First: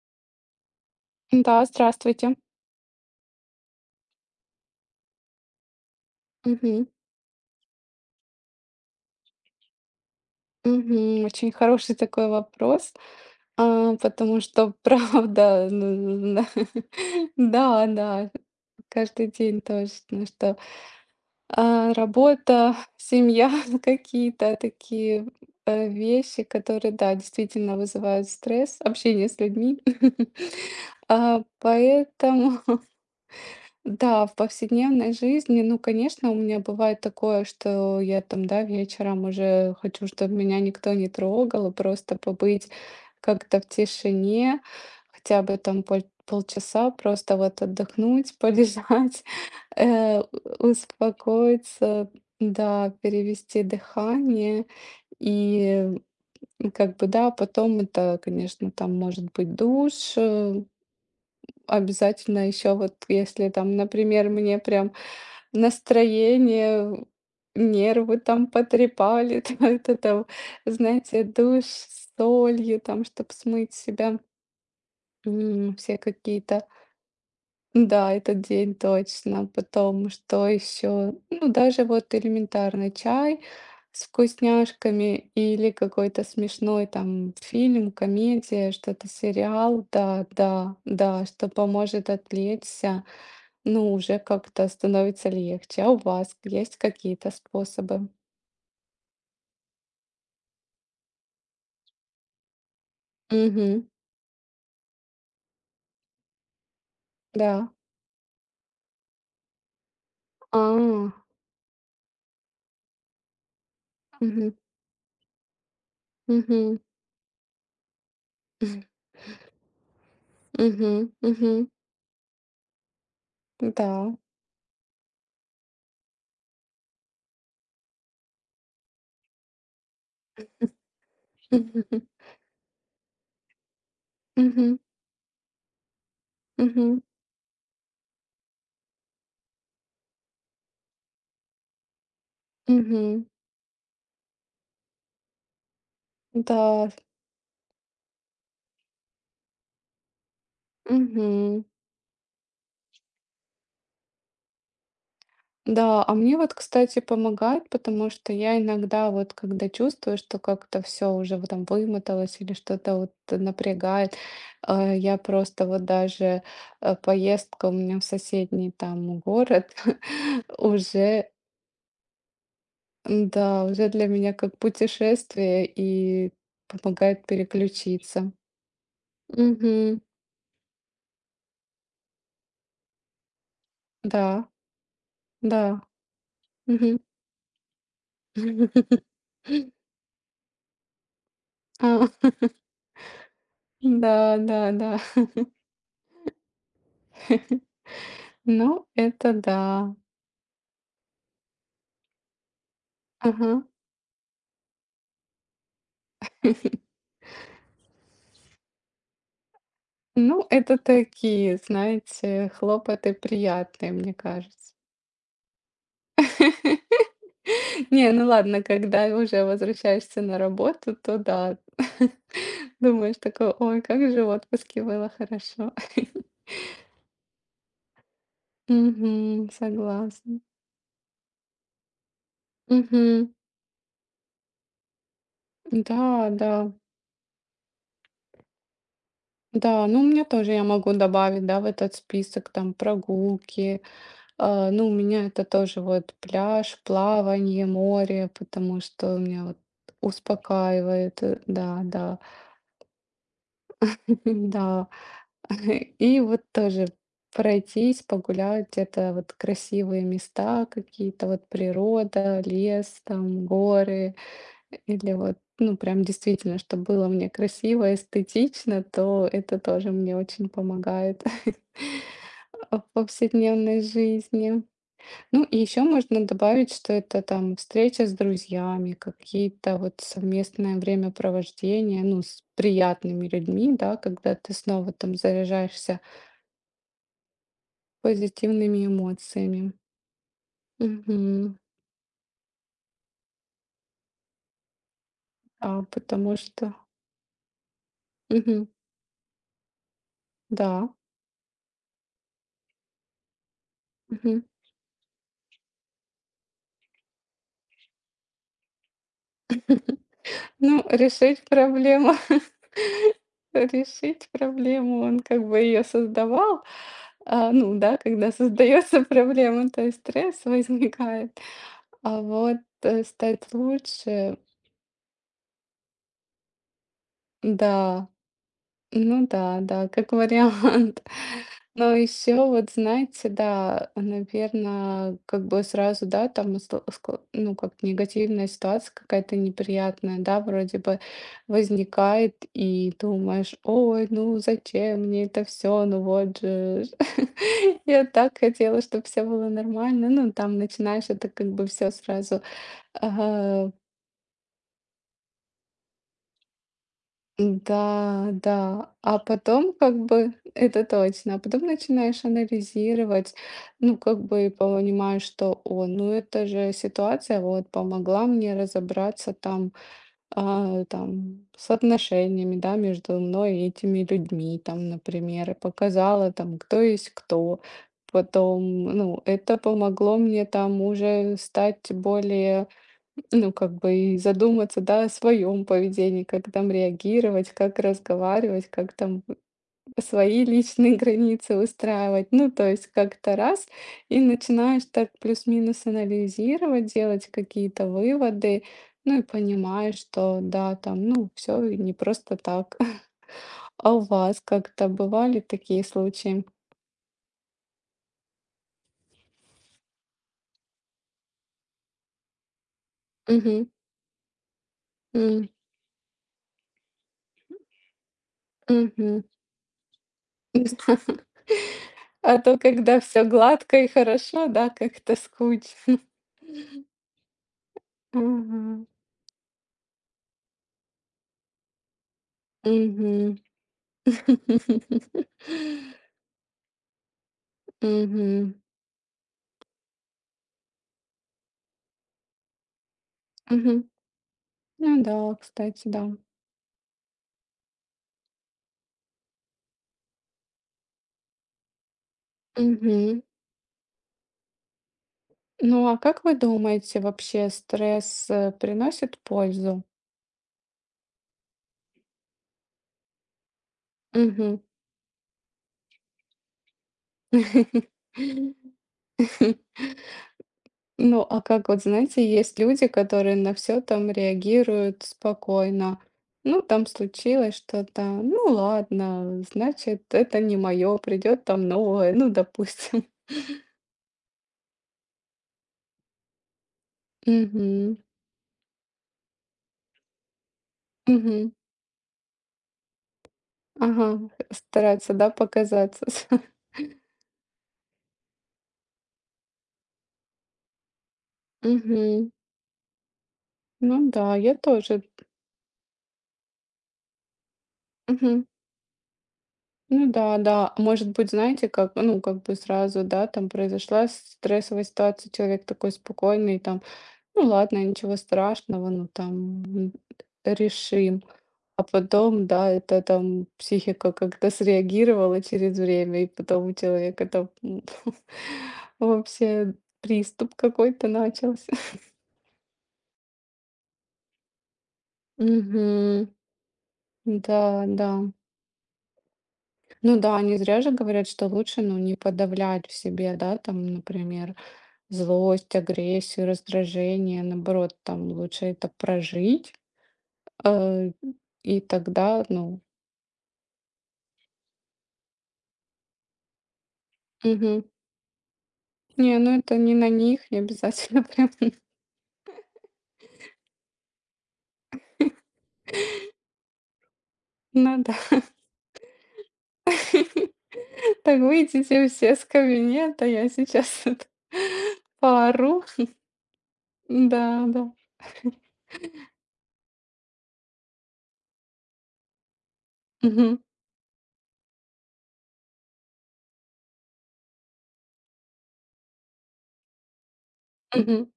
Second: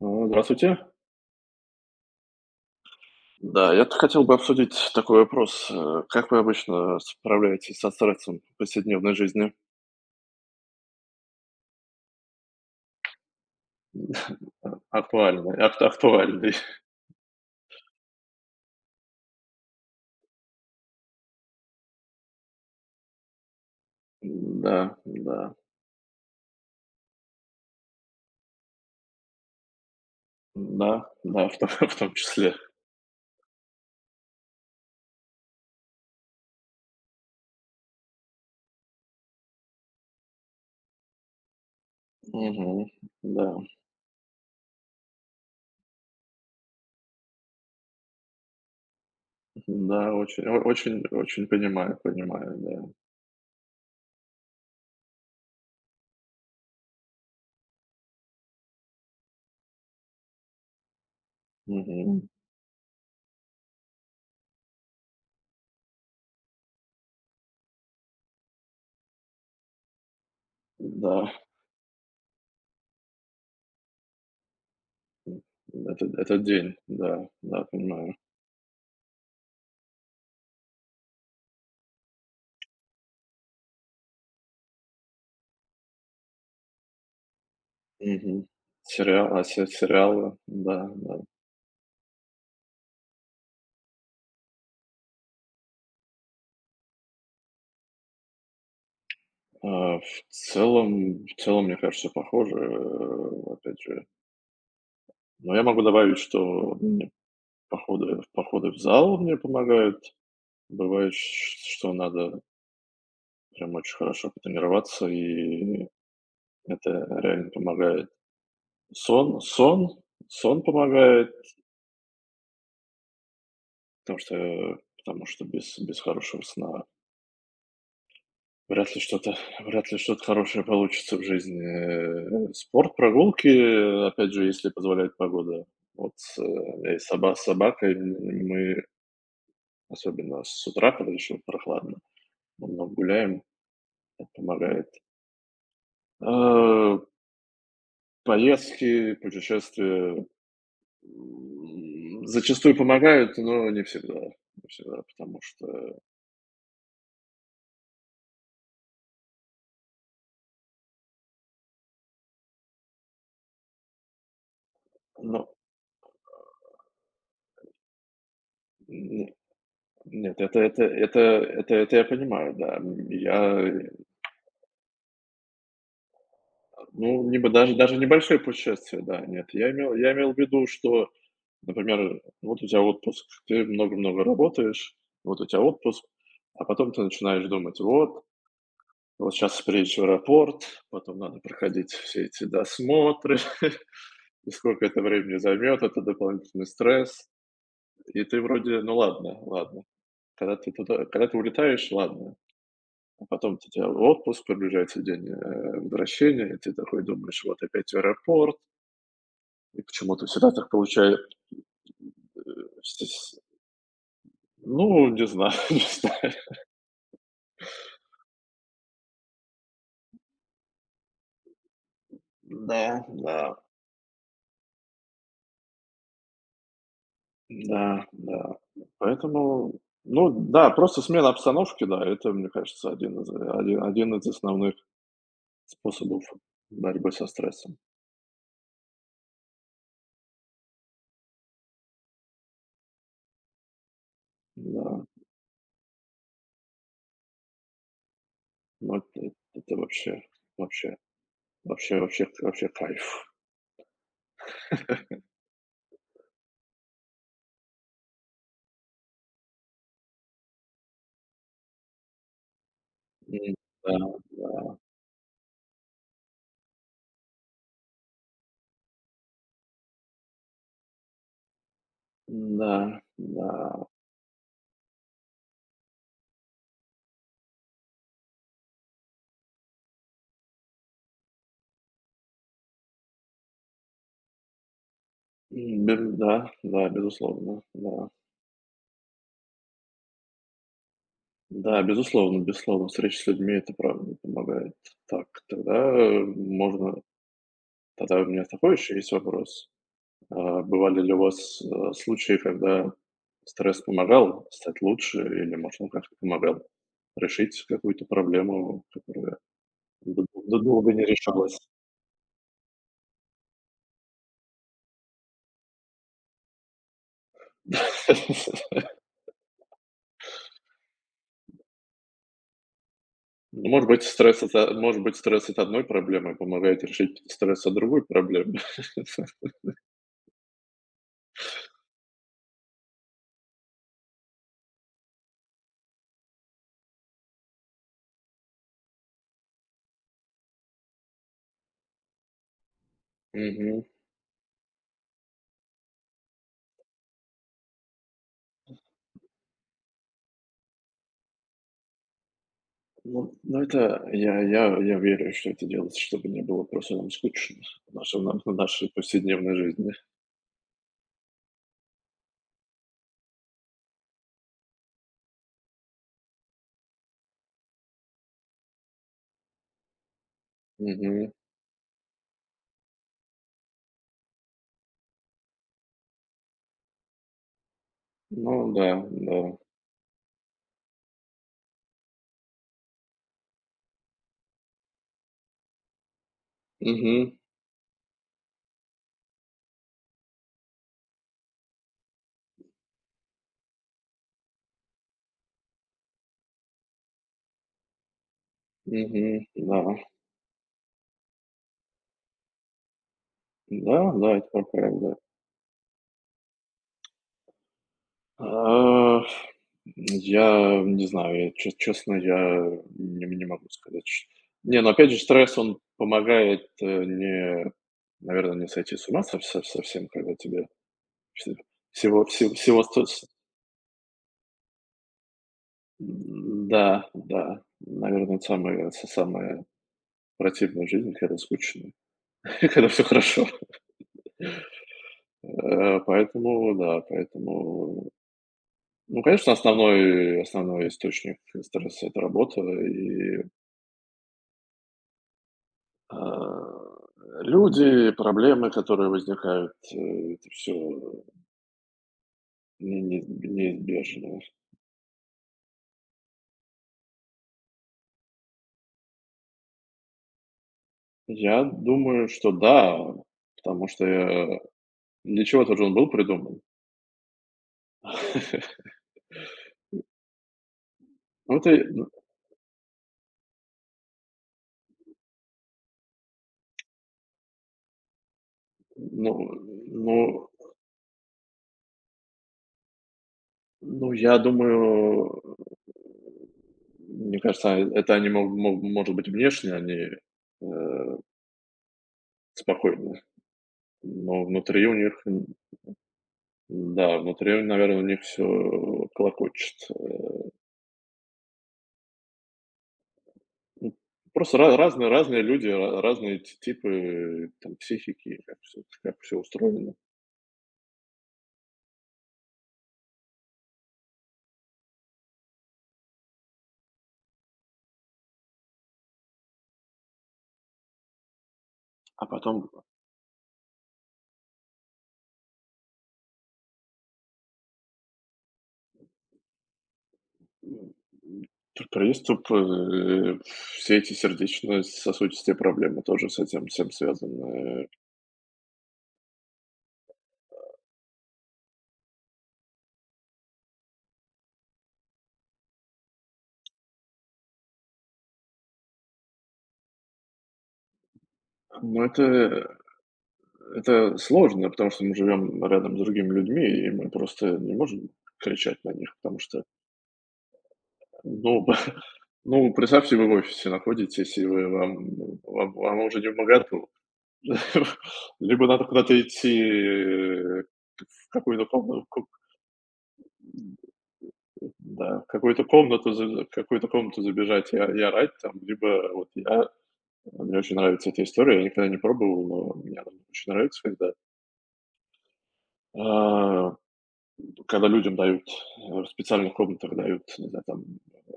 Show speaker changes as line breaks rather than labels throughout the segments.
Ну, здравствуйте.
Да, здравствуйте.
Да, я тут хотел бы обсудить такой вопрос. Как вы
Мгм.
обычно справляетесь со стрессом в повседневной жизни?
Мгм. Очень хороший такой вопрос, потому что
Актуальный,
правда,
актуальный.
да, да, каждый день точно, что работа, семья, какие-то
Да,
такие
да,
вещи, которые, да, действительно вызывают стресс, общение с людьми.
да,
А,
да, в том, в том числе.
Поэтому Да, в повседневной жизни, ну, конечно, у меня бывает такое, что я там, да, вечером уже хочу, чтобы меня никто не трогал, и просто побыть
Мгм. Да,
как-то в тишине, хотя бы там полчаса просто вот отдохнуть, полежать,
да, очень, очень, очень понимаю,
успокоиться,
понимаю, да.
да, перевести дыхание и ну, как бы, да, потом это, конечно, там может быть душ.
Мгм.
Обязательно еще вот если там, например, мне прям настроение, нервы там потрепали, там это там,
Да,
знаете, душ с солью, там, чтобы смыть с себя все
это
какие-то.
день, да, да,
Да,
понимаю.
этот день точно. Потом что еще? Ну, даже вот элементарный чай с вкусняшками или какой-то смешной там фильм,
Мгм.
комедия, что-то
Сериал,
сериал. Да,
сериалы,
да,
да, да.
да, что поможет отвлечься. Ну, уже как-то становится легче. А у вас есть какие-то способы?
А, в целом, мне кажется, похоже, опять
Мгм.
же. Но я могу добавить, что мне
Да.
походы, походы в зал мне помогают.
А.
Бывает, что надо прям очень хорошо
Мгм.
потренироваться, и
Мгм.
это реально помогает. Сон, сон, сон
Мгм.
помогает,
Мгм. Да.
потому что без, без хорошего сна вряд ли что-то вряд ли что-то хорошее получится в жизни. Спорт, прогулки, опять
Мгм.
же, если
Мгм.
позволяет погода. Вот, у меня
Мгм.
есть собака, собакой мы, особенно с утра, когда еще прохладно, много
Мгм.
гуляем, это помогает.
Да.
Э, Поездки, путешествия,
Мгм.
зачастую помогают, но не всегда. Не всегда, потому что,
Да, а мне вот, кстати, помогает, потому что я иногда вот, когда чувствую, что как-то все уже вот там вымоталось или что-то вот напрягает, я
ну,
просто вот даже поездка у меня в соседний там
не
город
нет, это это это
уже,
это это я понимаю, да. М,
да,
я
уже для меня как путешествие и помогает
Ну, либо даже
переключиться.
небольшое путешествие, да, нет.
Мгм.
Я имел в виду, что, например, вот у тебя отпуск, ты много-много
Да,
работаешь, вот у тебя
да.
отпуск, а потом
Мгм.
ты начинаешь думать: "Вот, вот сейчас приедешь в аэропорт, потом надо проходить
А,
все эти досмотры,
Да,
и
да,
сколько
да.
это времени займет, это дополнительный стресс". И ты вроде:
Ну,
"Ну
это
ладно, ладно".
да.
Когда ты улетаешь, ладно, а потом у
Ага.
тебя отпуск, приближается день, возвращения, и ты такой думаешь: "Вот опять в аэропорт, и почему-то
Ну,
всегда так
это
получается".
такие, знаете, хлопоты приятные, мне кажется.
Ну, не знаю, не знаю.
Не, ну ладно, когда уже возвращаешься на работу, то да.
Да,
Думаешь
да,
такой: "Ой, как же в отпуске было хорошо".
да, да.
Мгм.
Поэтому, ну
Согласна.
да, просто смена обстановки, да, это, мне кажется,
Мгм.
один из основных способов
Да, да.
борьбы со стрессом.
Да, ну, у меня тоже я могу добавить, да, в этот список там прогулки. Ну, у
Да,
меня это тоже вот пляж, плавание, море, потому
ну
что у меня вот
это вообще вообще
успокаивает. Да,
вообще
да,
вообще вообще кайф.
да. И вот тоже пройтись, погулять, это вот красивые места какие-то, вот природа, лес, там,
М, да,
горы, или вот, ну, прям действительно, чтобы было мне красиво, эстетично, то это тоже мне очень помогает
да,
в
да.
повседневной жизни. Ну, и еще можно добавить, что это там встреча с друзьями, какие-то вот совместное времяпровождение, ну, с приятными людьми, да, когда ты снова там
М, бе
заряжаешься
да.
позитивными эмоциями. Мгм.
Да, безусловно, безусловно, встреча с людьми — это правда помогает. Так,
А
тогда э,
потому что...
можно тогда у меня
Мгм.
такой еще есть вопрос.
Да.
Бывали ли у вас, случаи, когда стресс
Мгм.
помогал стать лучше или, может, он как-то помогал решить какую-то проблему, которая д д
Ну,
долго не
решить
решалась?
проблему. Решить проблему, он как бы ее создавал. А, ну да, когда создается проблема, то есть стресс возникает. А вот, стать
Ну, может быть,
лучше,
стресс от а может быть, стресс от одной проблемы помогает решить стресс от другой
да,
проблемы.
ну да, да, как вариант. Но еще вот, знаете, да, наверное, как бы сразу, да, там, ну, как негативная ситуация какая-то неприятная, да, вроде бы возникает, и думаешь,
Мгм.
ой, ну зачем мне это все, ну вот же, ж». Я так хотела, чтобы все было нормально, ну, там начинаешь это как бы все сразу
Ну, ну
ага,
это я верю, что это делается, чтобы не было просто нам скучно в нашем
да,
на в нашей
да. А
повседневной
потом
жизни.
как бы это точно. А потом начинаешь анализировать, ну, как бы и понимаешь, что, о, ну, это же ситуация вот помогла мне разобраться там,
Мгм.
там с отношениями, да, между мной и этими людьми, там, например, и показала там, кто есть кто.
Ну
Потом,
да,
ну,
да.
это помогло мне там уже стать более, ну, как бы и задуматься, да, о своем поведении, как там
Мгм,
реагировать, как разговаривать, как там свои личные границы выстраивать. Ну, то есть как-то раз и начинаешь так плюс-минус анализировать, делать какие-то выводы, ну и
мгм. Да.
понимаешь, что да, там, ну, все не просто так. А у
Да, да,
вас
это
как-то
правда.
бывали такие случаи?
А, я не знаю, я че честно, я не
Угу,
могу сказать, чт не, но опять же, стресс, он помогает, э, не наверное, не сойти с
угу.
ума совсем, когда тебе всего всего
А
всего
то,
всего
когда
сто
все гладко и хорошо, да, как-то скучно.
да, да. Наверное, это
Мгм.
самое с самое противное в жизни, когда скучно, когда все
Мгм.
хорошо. Э, поэтому да, поэтому
Мгм.
ну, конечно, основной источник стресса — это работа и,
Мгм. Ну да, кстати, да.
а, люди, проблемы, которые возникают, это все
Мгм.
не неизбежно.
Ну, а как вы думаете, вообще стресс, приносит пользу?
Я думаю, что да, потому что
Мгм.
я для чего-то же он был придуман.
Ну, а
Ну,
как
это,
вот, знаете, есть люди, которые на все там реагируют спокойно. Ну, там случилось что-то, ну
ну
ладно, значит,
ну
это не мое, придет там новое, ну, допустим.
ну, я думаю, мне кажется,
Угу,
это они, мог мог может быть, внешне они, э,
угу,
спокойны,
ага,
но внутри у
стараться,
них,
да, показаться.
да, внутри, наверное, у них все клокочет.
Угу.
Ну,
Ну да, я
просто ра
тоже.
разные разные люди, ра разные ти типы, там, психики,
Мгм.
как всё устроено.
Ну да, да. Может быть, знаете, как, ну, как бы сразу, да, там произошла стрессовая ситуация, человек такой спокойный, там: ну ладно, ничего страшного, ну там решим. А
А
потом, да,
потом,
это там психика как-то среагировала через время, и потом у человека там вообще приступ
м,
какой-то начался.
пр приступ, все эти сердечно-сосудистые проблемы
Мгм.
тоже с этим всем
Да,
связаны.
да. Ну да, не зря же говорят, что лучше, ну, не подавлять в себе, да, там, например, злость, агрессию, раздражение, наоборот, там лучше это прожить, э, и
Но
тогда, ну,
это сложно, потому что мы живем рядом с другими людьми, и мы просто не
мгм.
можем кричать на них,
Не,
потому
ну
что,
это не на них, не обязательно прям
ну, ну, представьте, вы в офисе находитесь, и вы, вам, вам уже не вмоготу.
надо.
Либо надо куда-то идти в
Так,
какую-то
выйдите
комнату,
все с кабинета, я сейчас это
да,
поору.
в какую-то комнату
Да,
забежать и
да.
орать там, либо вот я, мне очень нравится эта история, я никогда не пробовал, но мне она очень
Мгм,
нравится, когда а, когда людям дают, в специальных комнатах дают, не знаю, там,
мгм.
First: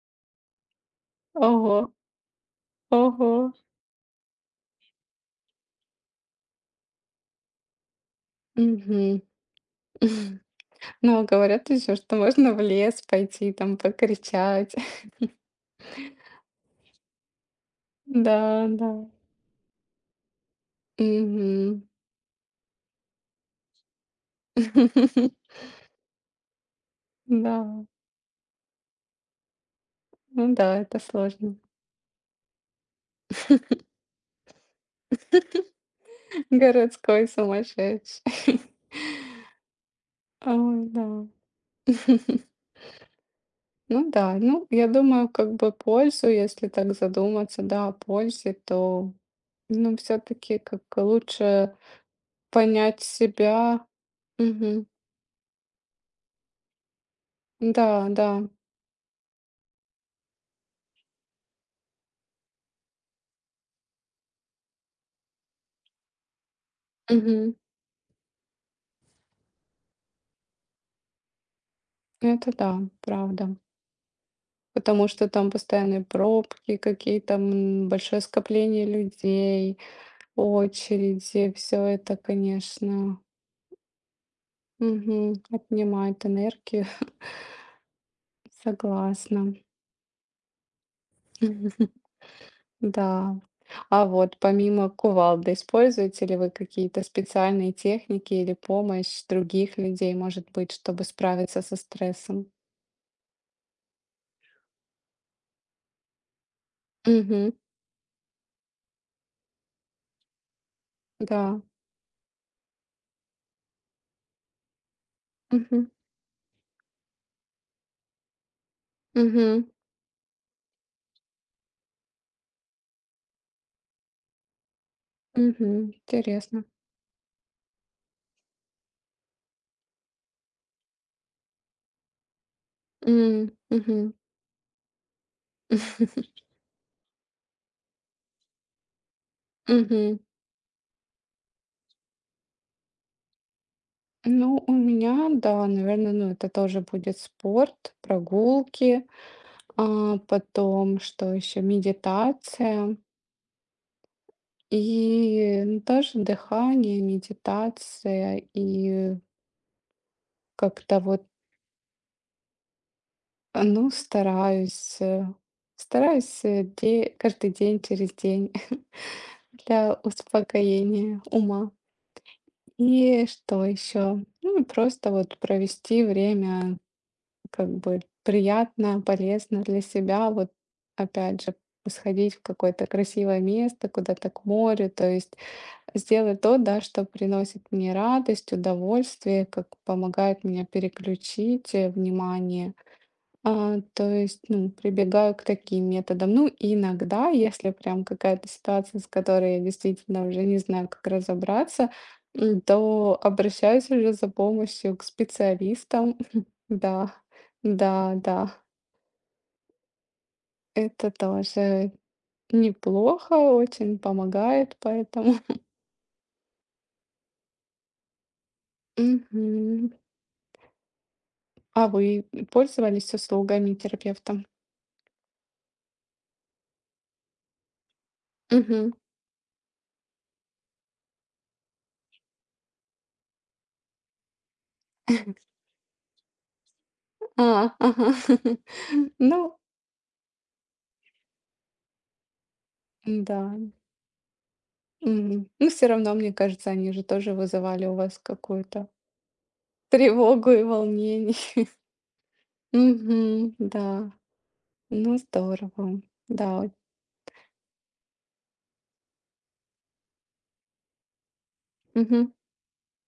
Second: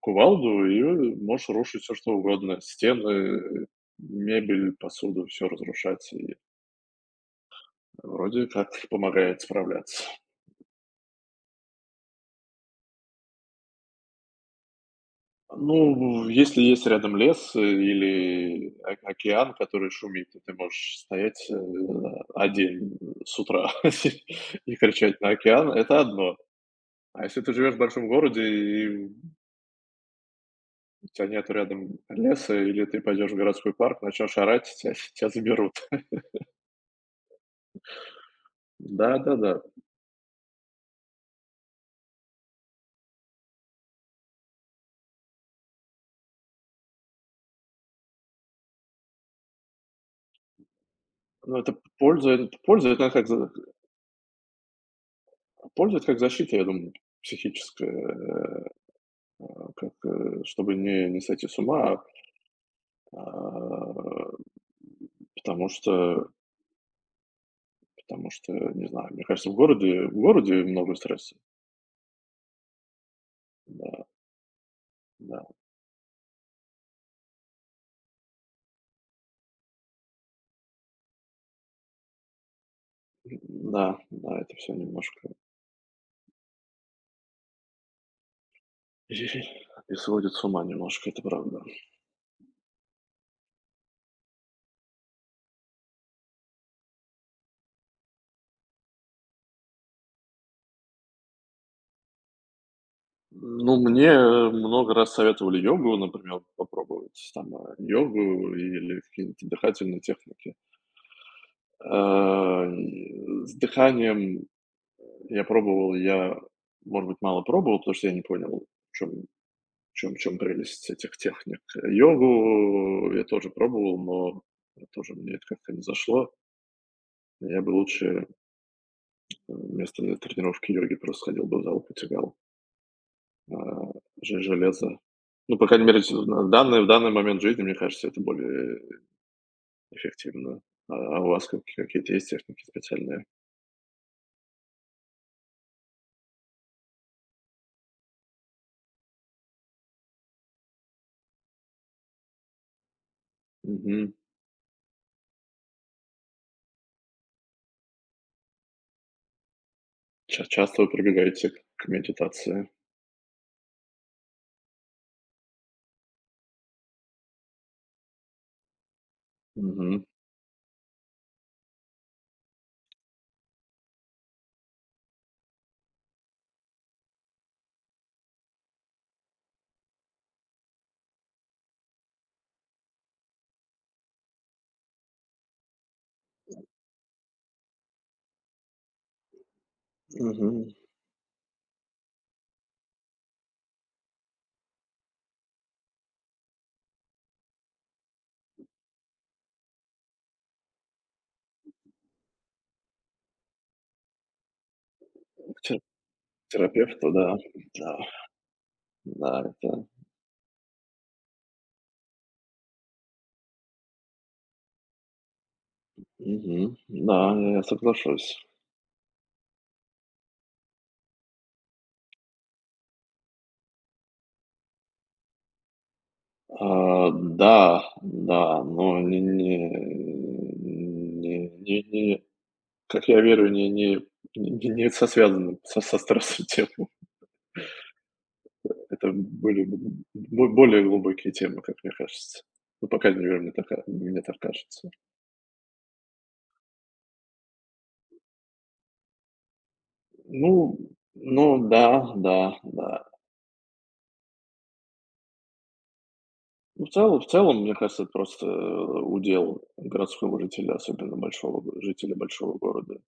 кувалду, и можешь
Ого,
рушить все что угодно:
ого.
стены, мебель, посуду, все разрушать, и вроде как
Мгм.
помогает справляться.
Но говорят еще, что можно в лес пойти, там покричать.
Ну, если есть рядом лес
Да,
или
да.
о океан, который шумит, и ты можешь стоять,
Мгм.
1 с утра и кричать на океан — это одно. А если ты
Да.
живешь в большом городе и
Ну да, это
у тебя нет
сложно.
рядом леса, или ты пойдешь в городской парк, начнешь орать, тебя, тебя заберут.
Городской сумасшедший.
Да-да-да.
Ой, да. Ну да, ну, я думаю, как бы пользу, если так задуматься, да, о пользе, то, ну, все-таки как
Ну это
лучше
польза, это польза,
понять
это
себя. Мгм.
польза это как защита, я думаю,
Да, да.
психическая, как, чтобы не, не сойти с ума, а, потому что,
Мгм.
потому что, не знаю, мне кажется, в городе много стресса.
Это да, правда.
Да,
Потому что
да,
там постоянные пробки, какие-то большое скопление людей, очереди, все это, конечно,
да, да, это все немножко
мгм, отнимает энергию. Согласна.
и сводит с ума немножко, это правда.
Да. А вот помимо кувалды, используете ли вы какие-то специальные техники или помощь других людей, может быть, чтобы справиться со стрессом?
Ну, мне много раз советовали йогу, например, попробовать
Мгм.
там йогу или какие-нибудь дыхательные техники.
Да.
А, и с дыханием я
Мгм.
пробовал, я, может быть, мало пробовал, потому что я не понял, в чем, в
Мгм.
в чем прелесть этих техник. Йогу я тоже пробовал, но тоже мне это как-то не
Мгм.
зашло.
Интересно.
Я бы лучше вместо тренировки йоги просто ходил бы в зал, потягал.
М.
А,
Мгм.
же железо. Ну, по крайней мере, всё на данный в данный момент жизни, мне кажется, это более
Мгм.
эффективно. А у вас как какие-то есть техники специальные?
Ну, у меня, да, наверное, ну, это тоже будет спорт, прогулки, а потом, что еще, медитация.
Мгм.
И, ну, тоже дыхание, медитация, и
Ча Часто вы
как-то вот,
прибегаете к медитации?
ну, стараюсь, э, де каждый день, через день для
Мгм,
успокоения ума. И что еще? Ну, и просто вот провести время как бы приятно, полезно для себя. Вот опять же, сходить в какое-то красивое место, куда-то к морю, то есть сделать то, да, что приносит мне радость, удовольствие, как помогает мне
мгм.
переключить внимание. То есть, ну, прибегаю к таким методам. Ну, и иногда, если прям какая-то ситуация, с которой я действительно уже не знаю, как разобраться, то обращаюсь уже за помощью к
К те
специалистам.
терапевту,
Да,
да. Да,
да, да.
да, это
Это тоже неплохо, очень помогает, поэтому.
мгм. Да, я соглашусь.
Мгм. А вы пользовались услугами терапевта?
А, да, да,
Мгм.
но не не не не не как я верю, не не не не со связанным со стрессом тему.
Ага.
Это
Ну
были б бо более глубокие темы, как мне кажется. Ну, по крайней
да.
мере, мне так кажется.
Мгм. Но всё равно, мне кажется, они же тоже вызывали у вас какую-то тревогу
Ну
и волнение.
ну да, да, да.
Мгм. Да. Ну здорово. Да.
Ну, в целом, мне кажется, это просто удел городского жителя, особенно большого го жителя
Мгм.
большого города.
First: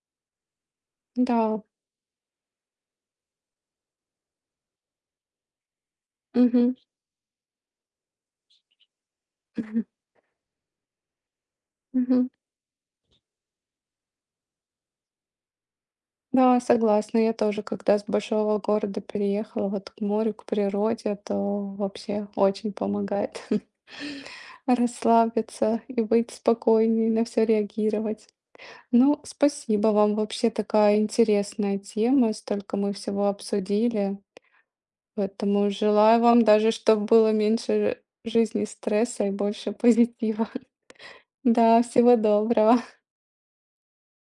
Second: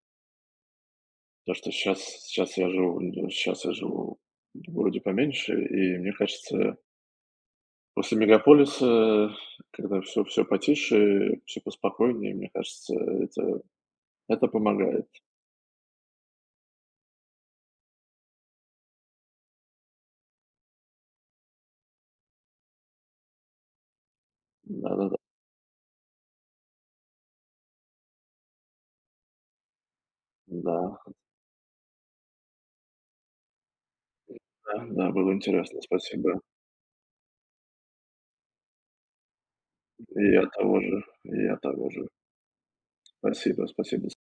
Да.
То, что сейчас я живу н щас я живу в городе поменьше, и мне
Мгм.
кажется, после мегаполиса,
Мгм.
когда все потише, всё
Мгм.
поспокойнее, мне кажется, это это помогает.
Да, согласна. Я тоже, когда с большого города переехала вот к морю, к природе, то вообще очень помогает
Да-да-да. Да.
расслабиться и быть спокойнее, на все реагировать. Ну, спасибо вам. Вообще
Да.
такая
Да.
интересная тема, столько мы всего обсудили.
Да, да, было
Поэтому
интересно,
желаю
спасибо.
вам даже, чтобы было меньше жизни стресса и больше
И я
позитива.
того же, и я
Да,
того же.
всего доброго.
Спасибо, спасибо.